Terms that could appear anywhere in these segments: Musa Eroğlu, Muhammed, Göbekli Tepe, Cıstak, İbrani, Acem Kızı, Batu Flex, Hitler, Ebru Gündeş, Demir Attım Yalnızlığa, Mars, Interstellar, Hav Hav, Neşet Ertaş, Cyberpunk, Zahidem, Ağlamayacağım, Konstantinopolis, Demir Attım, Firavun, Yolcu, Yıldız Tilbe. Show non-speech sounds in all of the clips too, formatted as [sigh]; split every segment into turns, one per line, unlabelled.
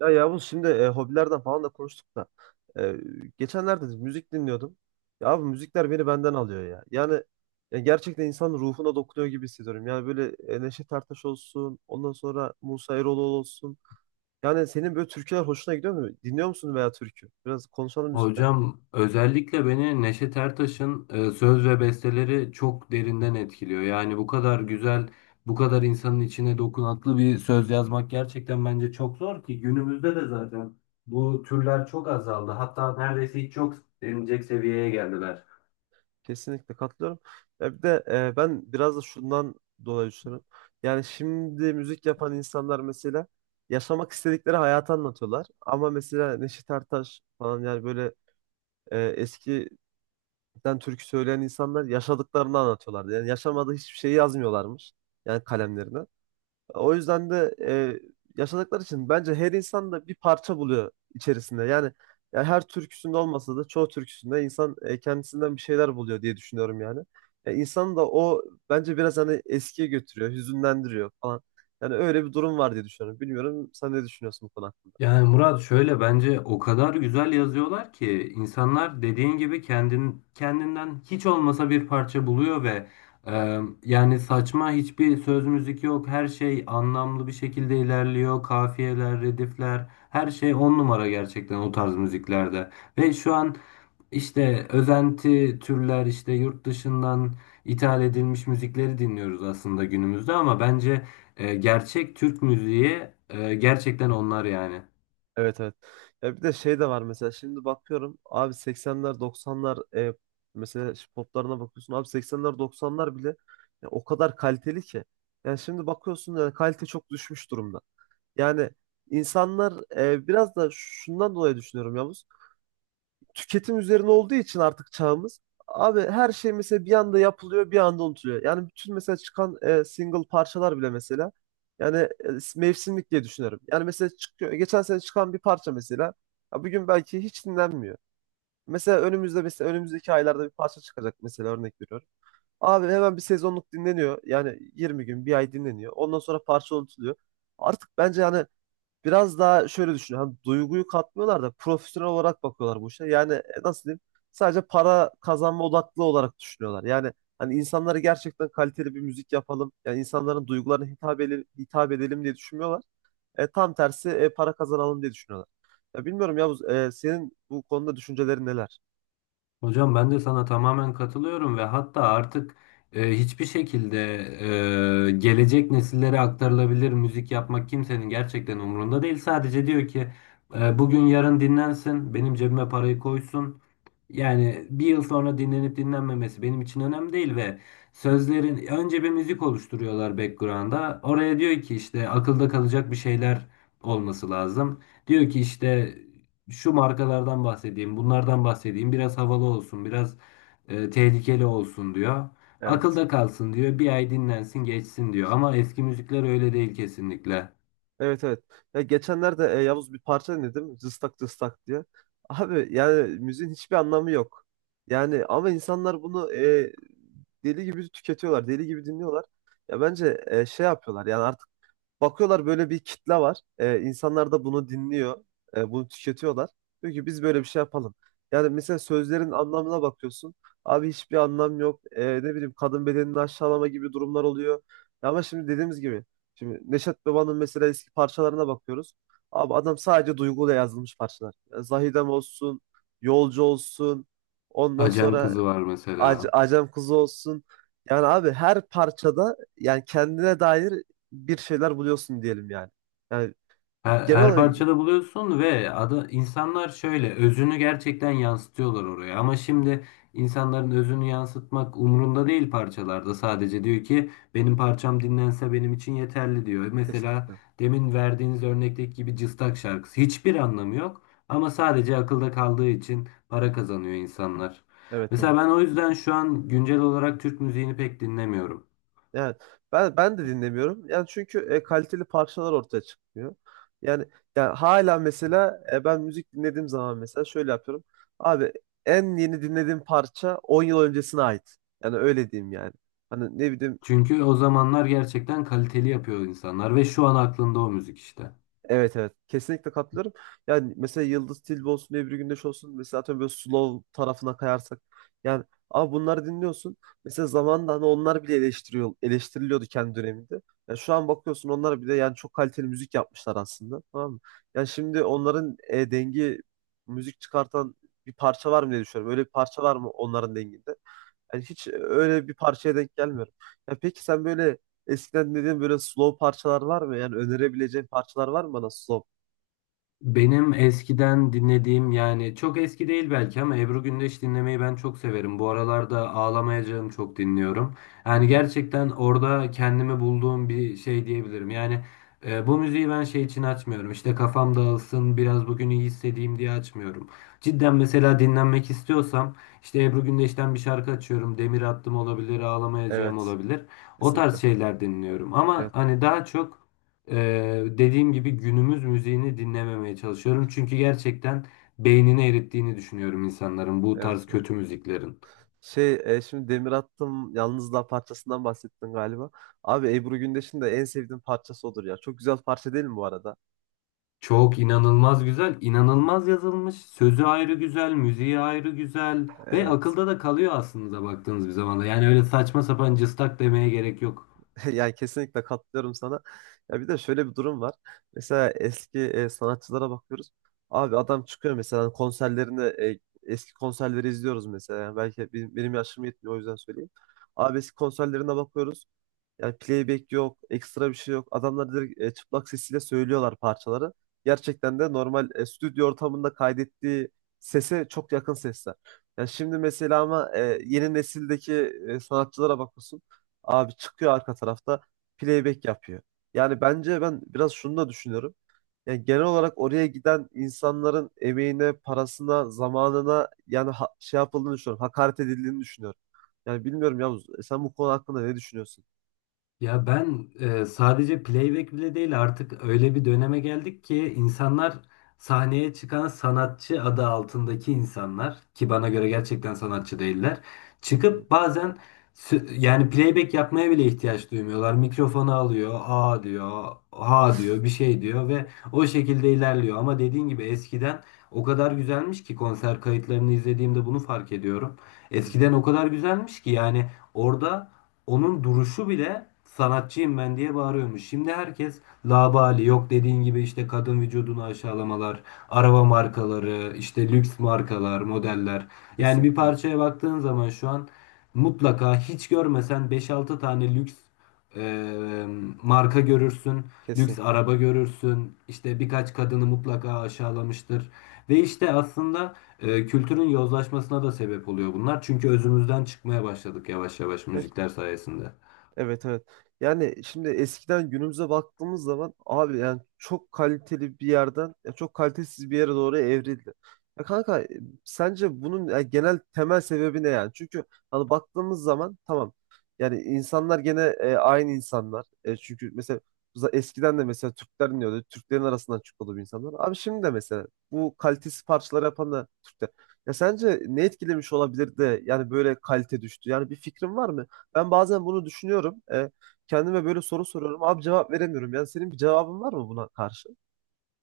Ya Yavuz şimdi hobilerden falan da konuştuk da e, geçenlerde de müzik dinliyordum. Ya abi müzikler beni benden alıyor ya. Yani ya gerçekten insanın ruhuna dokunuyor gibi hissediyorum. Yani böyle Neşet Ertaş olsun, ondan sonra Musa Eroğlu olsun. Yani senin böyle türküler hoşuna gidiyor mu? Dinliyor musun veya türkü? Biraz konuşalım müzikten.
Hocam özellikle beni Neşet Ertaş'ın söz ve besteleri çok derinden etkiliyor. Yani bu kadar güzel, bu kadar insanın içine dokunaklı bir söz yazmak gerçekten bence çok zor ki günümüzde de zaten bu türler çok azaldı. Hatta neredeyse hiç yok denilecek seviyeye geldiler.
Kesinlikle katılıyorum. Ya bir de ben biraz da şundan dolayı düşünüyorum. Yani şimdi müzik yapan insanlar mesela yaşamak istedikleri hayatı anlatıyorlar. Ama mesela Neşet Ertaş falan yani böyle eskiden türkü söyleyen insanlar yaşadıklarını anlatıyorlardı. Yani yaşamadığı hiçbir şeyi yazmıyorlarmış. Yani kalemlerine. O yüzden de yaşadıkları için bence her insan da bir parça buluyor içerisinde. Yani, yani her türküsünde olmasa da çoğu türküsünde insan kendisinden bir şeyler buluyor diye düşünüyorum yani. İnsanı da o bence biraz hani eskiye götürüyor, hüzünlendiriyor falan. Yani öyle bir durum var diye düşünüyorum. Bilmiyorum sen ne düşünüyorsun bu konu.
Yani Murat şöyle bence o kadar güzel yazıyorlar ki insanlar dediğin gibi kendin, kendinden hiç olmasa bir parça buluyor ve yani saçma hiçbir söz müzik yok. Her şey anlamlı bir şekilde ilerliyor. Kafiyeler, redifler her şey on numara gerçekten o tarz müziklerde. Ve şu an işte özenti türler işte yurt dışından ithal edilmiş müzikleri dinliyoruz aslında günümüzde ama bence gerçek Türk müziği gerçekten onlar yani.
Evet, evet. Ya bir de şey de var mesela şimdi bakıyorum abi 80'ler 90'lar mesela şu poplarına bakıyorsun abi 80'ler 90'lar bile ya o kadar kaliteli ki. Yani şimdi bakıyorsun yani kalite çok düşmüş durumda. Yani insanlar biraz da şundan dolayı düşünüyorum ya tüketim üzerine olduğu için artık çağımız abi her şey mesela bir anda yapılıyor bir anda unutuluyor. Yani bütün mesela çıkan single parçalar bile mesela yani mevsimlik diye düşünüyorum. Yani mesela çıkıyor geçen sene çıkan bir parça mesela ya bugün belki hiç dinlenmiyor. Mesela önümüzde önümüzdeki aylarda bir parça çıkacak mesela örnek veriyorum. Abi hemen bir sezonluk dinleniyor. Yani 20 gün, bir ay dinleniyor. Ondan sonra parça unutuluyor. Artık bence yani biraz daha şöyle düşün. Hani duyguyu katmıyorlar da profesyonel olarak bakıyorlar bu işe. Yani nasıl diyeyim? Sadece para kazanma odaklı olarak düşünüyorlar. Yani hani insanlara gerçekten kaliteli bir müzik yapalım. Yani insanların duygularına hitap edelim, hitap edelim diye düşünmüyorlar. Tam tersi para kazanalım diye düşünüyorlar. Ya bilmiyorum ya senin bu konuda düşüncelerin neler?
Hocam ben de sana tamamen katılıyorum ve hatta artık hiçbir şekilde gelecek nesillere aktarılabilir müzik yapmak kimsenin gerçekten umurunda değil. Sadece diyor ki bugün yarın dinlensin, benim cebime parayı koysun. Yani bir yıl sonra dinlenip dinlenmemesi benim için önemli değil ve sözlerin önce bir müzik oluşturuyorlar background'a. Oraya diyor ki işte akılda kalacak bir şeyler olması lazım. Diyor ki işte şu markalardan bahsedeyim, bunlardan bahsedeyim. Biraz havalı olsun, biraz tehlikeli olsun diyor.
Evet.
Akılda kalsın diyor. Bir ay dinlensin, geçsin diyor. Ama eski müzikler öyle değil kesinlikle.
Evet, evet. Ya geçenlerde Yavuz bir parça dinledim. Cıstak cıstak diye. Abi yani müziğin hiçbir anlamı yok. Yani ama insanlar bunu deli gibi tüketiyorlar. Deli gibi dinliyorlar. Ya bence şey yapıyorlar. Yani artık bakıyorlar böyle bir kitle var. İnsanlar da bunu dinliyor, bunu tüketiyorlar. Diyor ki biz böyle bir şey yapalım. Yani mesela sözlerin anlamına bakıyorsun. Abi hiçbir anlam yok. Ne bileyim kadın bedenini aşağılama gibi durumlar oluyor. Ya ama şimdi dediğimiz gibi. Şimdi Neşet Baba'nın mesela eski parçalarına bakıyoruz. Abi adam sadece duyguyla yazılmış parçalar. Yani Zahidem olsun, Yolcu olsun. Ondan
Acem
sonra
Kızı var mesela.
Acem Kızı olsun. Yani abi her parçada yani kendine dair bir şeyler buluyorsun diyelim yani. Yani
Her,
genel
her
olarak
parçada buluyorsun ve ada, insanlar şöyle özünü gerçekten yansıtıyorlar oraya. Ama şimdi insanların özünü yansıtmak umurunda değil parçalarda. Sadece diyor ki benim parçam dinlense benim için yeterli diyor. Mesela
kesinlikle.
demin verdiğiniz örnekteki gibi Cıstak şarkısı. Hiçbir anlamı yok ama sadece akılda kaldığı için para kazanıyor insanlar.
Evet,
Mesela
evet.
ben o yüzden şu an güncel olarak Türk müziğini pek dinlemiyorum.
Yani ben de dinlemiyorum. Yani çünkü kaliteli parçalar ortaya çıkmıyor. Yani yani hala mesela ben müzik dinlediğim zaman mesela şöyle yapıyorum. Abi en yeni dinlediğim parça 10 yıl öncesine ait. Yani öyle diyeyim yani. Hani ne bileyim
Çünkü o zamanlar gerçekten kaliteli yapıyor insanlar ve şu an aklında o müzik işte.
evet, evet kesinlikle katılıyorum. Yani mesela Yıldız Tilbe olsun Ebru Gündeş olsun mesela atıyorum böyle slow tarafına kayarsak yani abi bunları dinliyorsun. Mesela zamanında hani onlar bile eleştiriliyordu kendi döneminde. Yani şu an bakıyorsun onlar bile yani çok kaliteli müzik yapmışlar aslında tamam mı? Yani şimdi onların dengi müzik çıkartan bir parça var mı diye düşünüyorum. Öyle bir parça var mı onların denginde? Yani hiç öyle bir parçaya denk gelmiyorum. Ya peki sen böyle eskiden dediğin böyle slow parçalar var mı? Yani önerebileceğin parçalar var mı bana slow?
Benim eskiden dinlediğim yani çok eski değil belki ama Ebru Gündeş dinlemeyi ben çok severim. Bu aralarda Ağlamayacağım çok dinliyorum.
Hı
Yani
hı.
gerçekten orada kendimi bulduğum bir şey diyebilirim. Yani bu müziği ben şey için açmıyorum. İşte kafam dağılsın biraz bugün iyi hissedeyim diye açmıyorum. Cidden mesela dinlenmek istiyorsam işte Ebru Gündeş'ten bir şarkı açıyorum. Demir Attım olabilir, Ağlamayacağım
Evet.
olabilir. O tarz
Kesinlikle.
şeyler dinliyorum. Ama
Evet.
hani daha çok dediğim gibi günümüz müziğini dinlememeye çalışıyorum. Çünkü gerçekten beynini erittiğini düşünüyorum insanların bu
Evet.
tarz
Evet.
kötü müziklerin.
Şey şimdi Demir Attım Yalnızlığa parçasından bahsettin galiba. Abi Ebru Gündeş'in de en sevdiğim parçası odur ya. Çok güzel parça değil mi bu arada?
Çok inanılmaz güzel, inanılmaz yazılmış. Sözü ayrı güzel, müziği ayrı güzel ve
Evet.
akılda da kalıyor aslında baktığınız bir zamanda. Yani öyle saçma sapan cıstak demeye gerek yok.
[laughs] Yani kesinlikle katılıyorum sana. Ya bir de şöyle bir durum var. Mesela eski sanatçılara bakıyoruz. Abi adam çıkıyor mesela hani konserlerini eski konserleri izliyoruz mesela. Yani belki benim yaşım yetmiyor o yüzden söyleyeyim. Abi eski konserlerine bakıyoruz. Yani playback yok, ekstra bir şey yok. Adamlar direkt çıplak sesiyle söylüyorlar parçaları. Gerçekten de normal stüdyo ortamında kaydettiği sese çok yakın sesler. Yani şimdi mesela ama yeni nesildeki sanatçılara bakıyorsun. Abi çıkıyor arka tarafta playback yapıyor. Yani bence ben biraz şunu da düşünüyorum. Yani genel olarak oraya giden insanların emeğine, parasına, zamanına yani şey yapıldığını düşünüyorum. Hakaret edildiğini düşünüyorum. Yani bilmiyorum Yavuz, sen bu konu hakkında ne düşünüyorsun?
Ya ben sadece playback bile değil artık öyle bir döneme geldik ki insanlar sahneye çıkan sanatçı adı altındaki insanlar ki bana göre gerçekten sanatçı değiller
Hı hı.
çıkıp bazen yani playback yapmaya bile ihtiyaç duymuyorlar. Mikrofonu alıyor, a diyor, ha diyor, bir şey diyor ve o şekilde ilerliyor. Ama dediğin gibi eskiden o kadar güzelmiş ki konser kayıtlarını izlediğimde bunu fark ediyorum.
Hı
Eskiden
hı.
o kadar güzelmiş ki yani orada onun duruşu bile sanatçıyım ben diye bağırıyormuş. Şimdi herkes labali yok dediğin gibi işte kadın vücudunu aşağılamalar, araba markaları, işte lüks markalar, modeller. Yani bir
Kesinlikle.
parçaya baktığın zaman şu an mutlaka hiç görmesen beş altı tane lüks e, marka görürsün, lüks
Kesinlikle.
araba görürsün, işte birkaç kadını mutlaka aşağılamıştır. Ve işte aslında kültürün yozlaşmasına da sebep oluyor bunlar. Çünkü özümüzden çıkmaya başladık yavaş yavaş
Ya
müzikler sayesinde.
evet, evet. Yani şimdi eskiden günümüze baktığımız zaman abi yani çok kaliteli bir yerden ya çok kalitesiz bir yere doğru evrildi. Ya kanka sence bunun ya genel temel sebebi ne yani? Çünkü hani baktığımız zaman tamam yani insanlar gene aynı insanlar. Çünkü mesela eskiden de mesela Türkler iniyordu. Türklerin arasından çıkıyordu bu insanlar. Abi şimdi de mesela bu kalitesiz parçalar yapan da Türkler. Ya sence ne etkilemiş olabilir de yani böyle kalite düştü? Yani bir fikrin var mı? Ben bazen bunu düşünüyorum. Kendime böyle soru soruyorum. Abi cevap veremiyorum. Yani senin bir cevabın var mı buna karşı?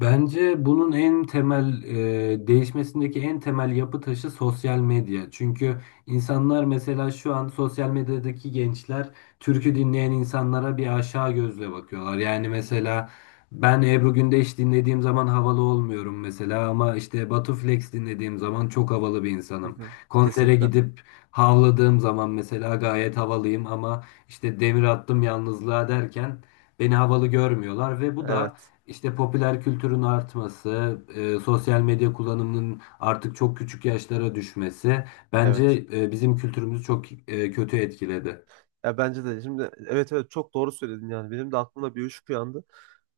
Bence bunun en temel değişmesindeki en temel yapı taşı sosyal medya. Çünkü insanlar mesela şu an sosyal medyadaki gençler türkü dinleyen insanlara bir aşağı gözle bakıyorlar. Yani mesela ben Ebru Gündeş dinlediğim zaman havalı olmuyorum mesela ama işte Batu Flex dinlediğim zaman çok havalı bir
Hı
insanım.
hı.
Konsere
Kesinlikle.
gidip havladığım zaman mesela gayet havalıyım ama işte demir attım yalnızlığa derken beni havalı görmüyorlar ve bu da
Evet.
işte popüler kültürün artması, sosyal medya kullanımının artık çok küçük yaşlara düşmesi
Evet.
bence bizim kültürümüzü çok kötü etkiledi.
Ya bence de şimdi evet, evet çok doğru söyledin yani. Benim de aklımda bir ışık uyandı.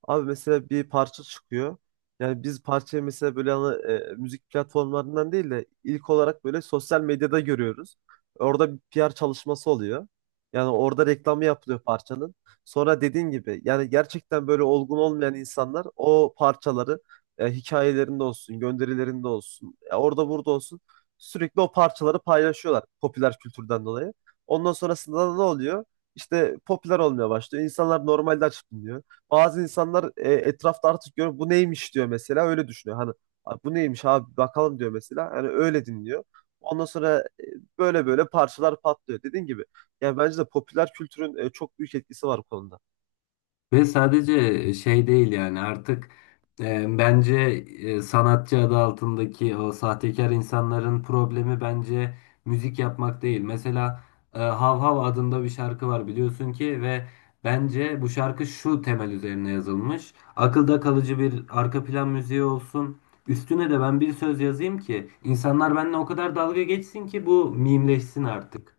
Abi mesela bir parça çıkıyor. Yani biz parçayı mesela böyle hani, müzik platformlarından değil de ilk olarak böyle sosyal medyada görüyoruz. Orada bir PR çalışması oluyor. Yani orada reklamı yapılıyor parçanın. Sonra dediğin gibi yani gerçekten böyle olgun olmayan insanlar o parçaları hikayelerinde olsun, gönderilerinde olsun, orada burada olsun sürekli o parçaları paylaşıyorlar popüler kültürden dolayı. Ondan sonrasında da ne oluyor? İşte popüler olmaya başlıyor. İnsanlar normalde açıp dinliyor. Bazı insanlar etrafta artık görüyor bu neymiş diyor mesela öyle düşünüyor. Hani "Abi bu neymiş abi bakalım" diyor mesela. Yani öyle dinliyor. Ondan sonra böyle böyle parçalar patlıyor. Dediğin gibi yani bence de popüler kültürün çok büyük etkisi var bu konuda.
Ve sadece şey değil yani artık bence sanatçı adı altındaki o sahtekar insanların problemi bence müzik yapmak değil. Mesela Hav Hav adında bir şarkı var biliyorsun ki ve bence bu şarkı şu temel üzerine yazılmış. Akılda kalıcı bir arka plan müziği olsun. Üstüne de ben bir söz yazayım ki insanlar benimle o kadar dalga geçsin ki bu mimleşsin artık.